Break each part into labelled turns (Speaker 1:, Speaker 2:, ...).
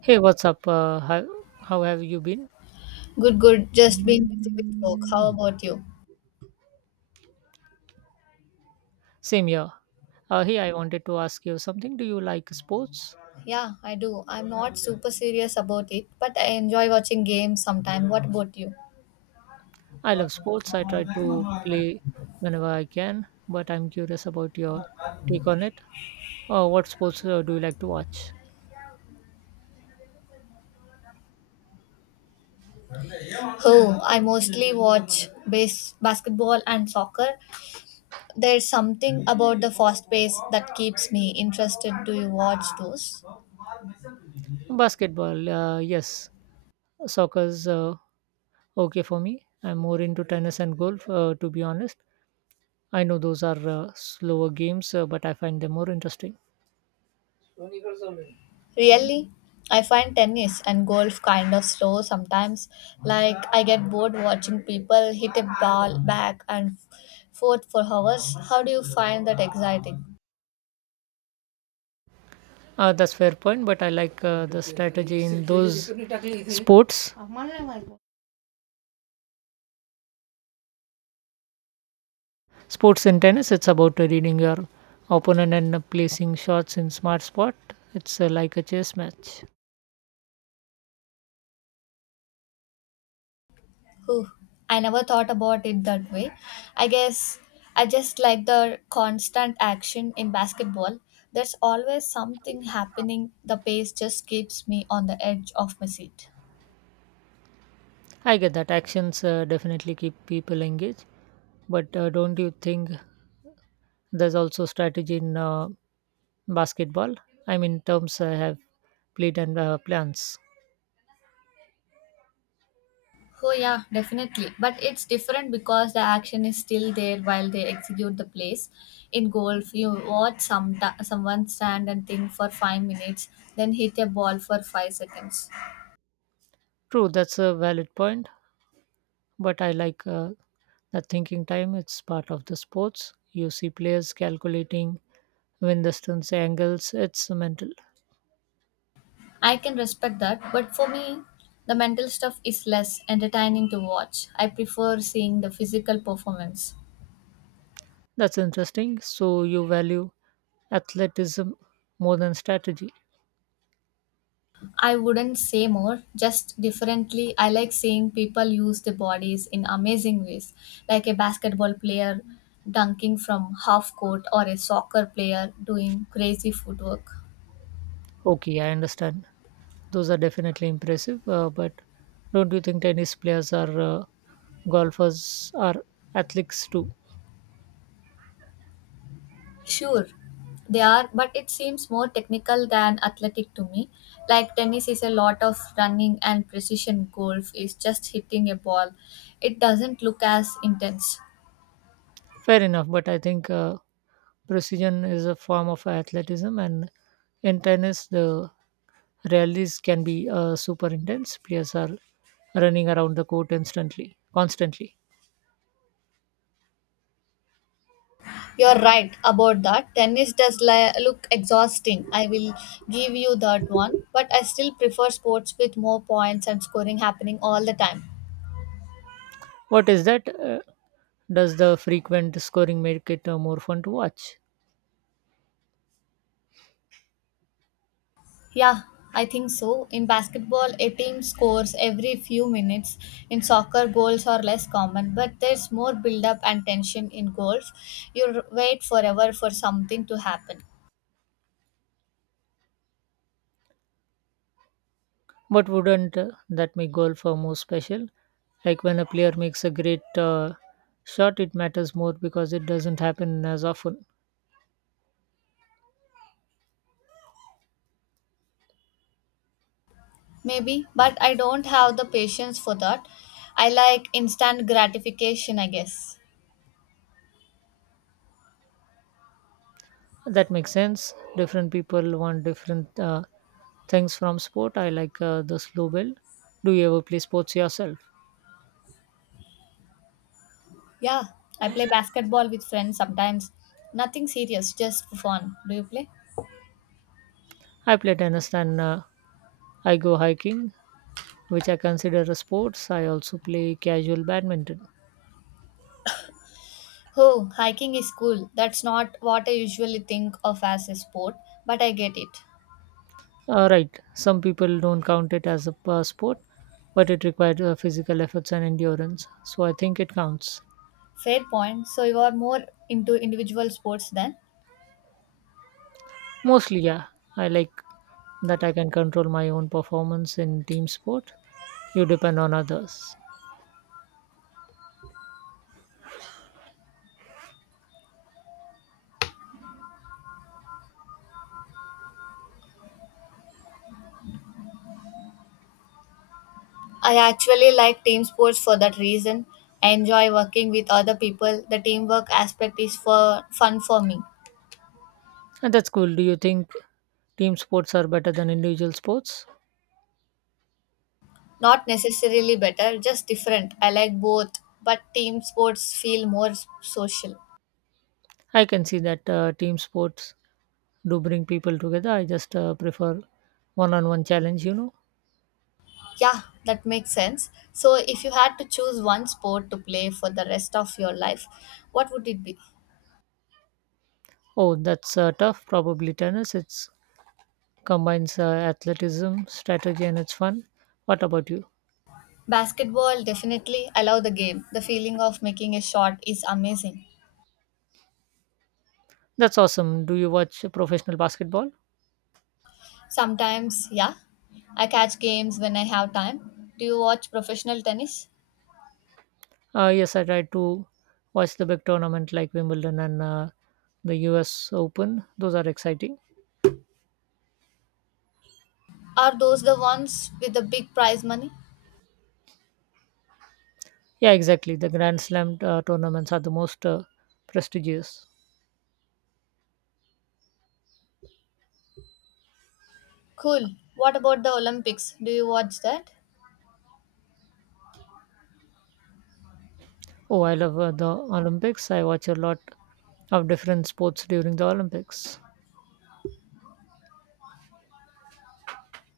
Speaker 1: Hey, what's up? How how have you been?
Speaker 2: Good, good. Just been busy with work. How about you?
Speaker 1: Same here. Hey, I wanted to ask you something. Do you like sports?
Speaker 2: Yeah, I do. I'm not super serious about it, but I enjoy watching games sometime. What about you?
Speaker 1: I love sports. I try to play whenever I can, but I'm curious about your take on it. What sports do you like to watch?
Speaker 2: Oh, I mostly watch base basketball and soccer. There's something about the fast pace that keeps me interested. Do you watch those?
Speaker 1: Basketball, yes. Soccer's okay for me. I'm more into tennis and golf, to be honest. I know those are slower games, but I find them more interesting.
Speaker 2: Really, I find tennis and golf kind of slow sometimes. Like, I get bored watching people hit a ball back and forth for hours. How do you find that exciting?
Speaker 1: That's fair point, but I like the strategy in those sports. Sports in tennis, it's about reading your opponent and placing shots in smart spot. It's like a chess match.
Speaker 2: Whew, I never thought about it that way. I guess I just like the constant action in basketball. There's always something happening. The pace just keeps me on the edge of my seat.
Speaker 1: I get that actions definitely keep people engaged, but don't you think there's also strategy in basketball? I mean, terms I have played and plans.
Speaker 2: Oh yeah, definitely. But it's different because the action is still there while they execute the plays. In golf, you watch someone stand and think for 5 minutes, then hit a ball for 5 seconds.
Speaker 1: True, that's a valid point. But I like the thinking time. It's part of the sports. You see players calculating wind distance, angles. It's mental.
Speaker 2: I can respect that, but for me, the mental stuff is less entertaining to watch. I prefer seeing the physical performance.
Speaker 1: That's interesting. So you value athleticism more than strategy.
Speaker 2: I wouldn't say more, just differently. I like seeing people use their bodies in amazing ways, like a basketball player dunking from half court or a soccer player doing crazy footwork.
Speaker 1: Okay, I understand. Those are definitely impressive, but don't you think tennis players are golfers are athletes too?
Speaker 2: Sure, they are, but it seems more technical than athletic to me. Like tennis is a lot of running and precision golf is just hitting a ball. It doesn't look as intense.
Speaker 1: Fair enough, but I think precision is a form of athleticism, and in tennis, the rallies can be super intense. Players are running around the court instantly, constantly.
Speaker 2: You're right about that. Tennis does look exhausting. I will give you that one. But I still prefer sports with more points and scoring happening all the time.
Speaker 1: What is that? Does the frequent scoring make it more fun to watch?
Speaker 2: Yeah, I think so. In basketball, a team scores every few minutes. In soccer, goals are less common, but there's more build up and tension in goals. You wait forever for something to happen.
Speaker 1: But wouldn't that make golf more special? Like when a player makes a great shot, it matters more because it doesn't happen as often.
Speaker 2: Maybe, but I don't have the patience for that. I like instant gratification, I guess.
Speaker 1: That makes sense. Different people want different things from sport. I like the slow build. Do you ever play sports yourself?
Speaker 2: Yeah, I play basketball with friends sometimes. Nothing serious, just for fun. Do you play?
Speaker 1: I play tennis and I go hiking, which I consider a sports. I also play casual badminton.
Speaker 2: Oh, hiking is cool. That's not what I usually think of as a sport, but I get it.
Speaker 1: All right, some people don't count it as a sport, but it requires physical efforts and endurance. So I think it counts.
Speaker 2: Fair point. So you are more into individual sports then?
Speaker 1: Mostly, yeah. I like that I can control my own performance in team sport. You depend on others.
Speaker 2: I actually like team sports for that reason. I enjoy working with other people. The teamwork aspect is for fun for me.
Speaker 1: And that's cool. Do you think team sports are better than individual sports?
Speaker 2: Not necessarily better, just different. I like both, but team sports feel more social.
Speaker 1: I can see that team sports do bring people together. I just prefer one-on-one challenge, you know.
Speaker 2: Yeah, that makes sense. So, if you had to choose one sport to play for the rest of your life, what would it be?
Speaker 1: Oh, that's tough. Probably tennis. It's combines athleticism, strategy, and it's fun. What about you?
Speaker 2: Basketball, definitely. I love the game. The feeling of making a shot is amazing.
Speaker 1: That's awesome. Do you watch professional basketball?
Speaker 2: Sometimes, yeah, I catch games when I have time. Do you watch professional tennis?
Speaker 1: Yes, I try to watch the big tournament like Wimbledon and the U.S. Open. Those are exciting.
Speaker 2: Are those the ones with the big prize money?
Speaker 1: Yeah, exactly. The Grand Slam tournaments are the most prestigious.
Speaker 2: Cool. What about the Olympics? Do you watch that?
Speaker 1: Oh, I love the Olympics. I watch a lot of different sports during the Olympics.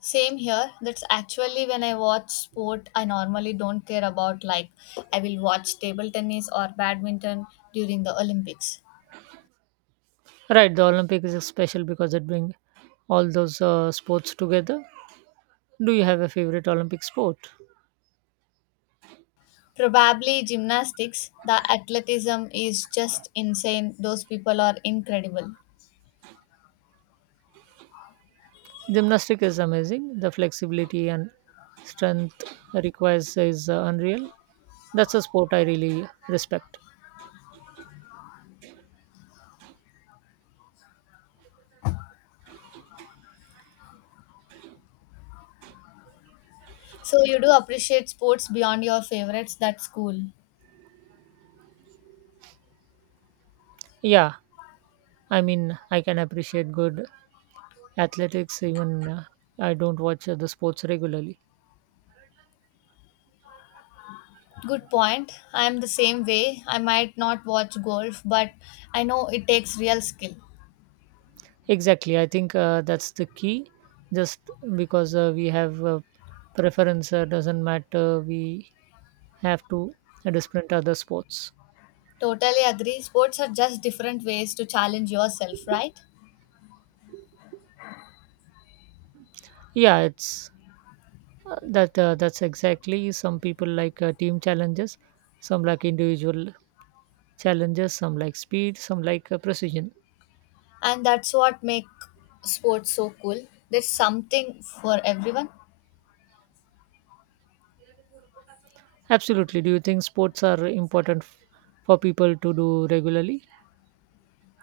Speaker 2: Same here. That's actually when I watch sport I normally don't care about. Like, I will watch table tennis or badminton during the Olympics.
Speaker 1: Right, the Olympics is special because it brings all those sports together. Do you have a favorite Olympic sport?
Speaker 2: Probably gymnastics. The athleticism is just insane. Those people are incredible.
Speaker 1: Gymnastics is amazing. The flexibility and strength requires is unreal. That's a sport I really respect.
Speaker 2: So, you do appreciate sports beyond your favorites. That's cool.
Speaker 1: Yeah, I mean, I can appreciate good athletics even I don't watch the sports regularly.
Speaker 2: Good point. I am the same way. I might not watch golf, but I know it takes real skill.
Speaker 1: Exactly. I think that's the key. Just because we have preference doesn't matter. We have to disprint other sports.
Speaker 2: Totally agree. Sports are just different ways to challenge yourself, right?
Speaker 1: Yeah, it's that's exactly. Some people like team challenges. Some like individual challenges. Some like speed. Some like precision.
Speaker 2: And that's what make sports so cool. There's something for everyone.
Speaker 1: Absolutely. Do you think sports are important for people to do regularly?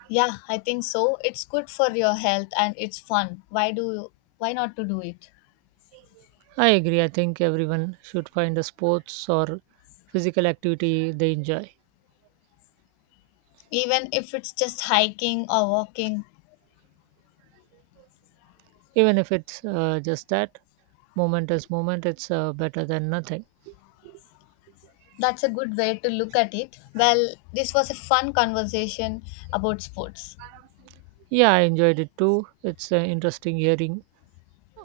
Speaker 2: Yeah, I think so. It's good for your health and it's fun. Why do you, why not to do it?
Speaker 1: I agree. I think everyone should find a sports or physical activity they enjoy.
Speaker 2: Even if it's just hiking or walking.
Speaker 1: Even if it's just that moment as moment it's better than nothing.
Speaker 2: That's a good way to look at it. Well, this was a fun conversation about sports.
Speaker 1: Yeah, I enjoyed it too. It's interesting hearing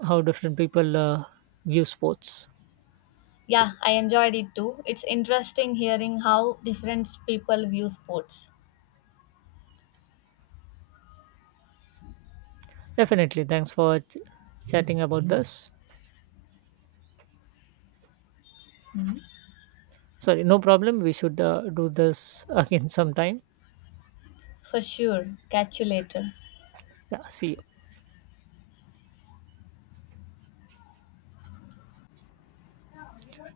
Speaker 1: how different people view sports.
Speaker 2: Yeah, I enjoyed it too. It's interesting hearing how different people view sports.
Speaker 1: Definitely, thanks for chatting about this.
Speaker 2: Mhm.
Speaker 1: Sorry, no problem, we should do this again sometime.
Speaker 2: For sure. Catch you later.
Speaker 1: Yeah, see you.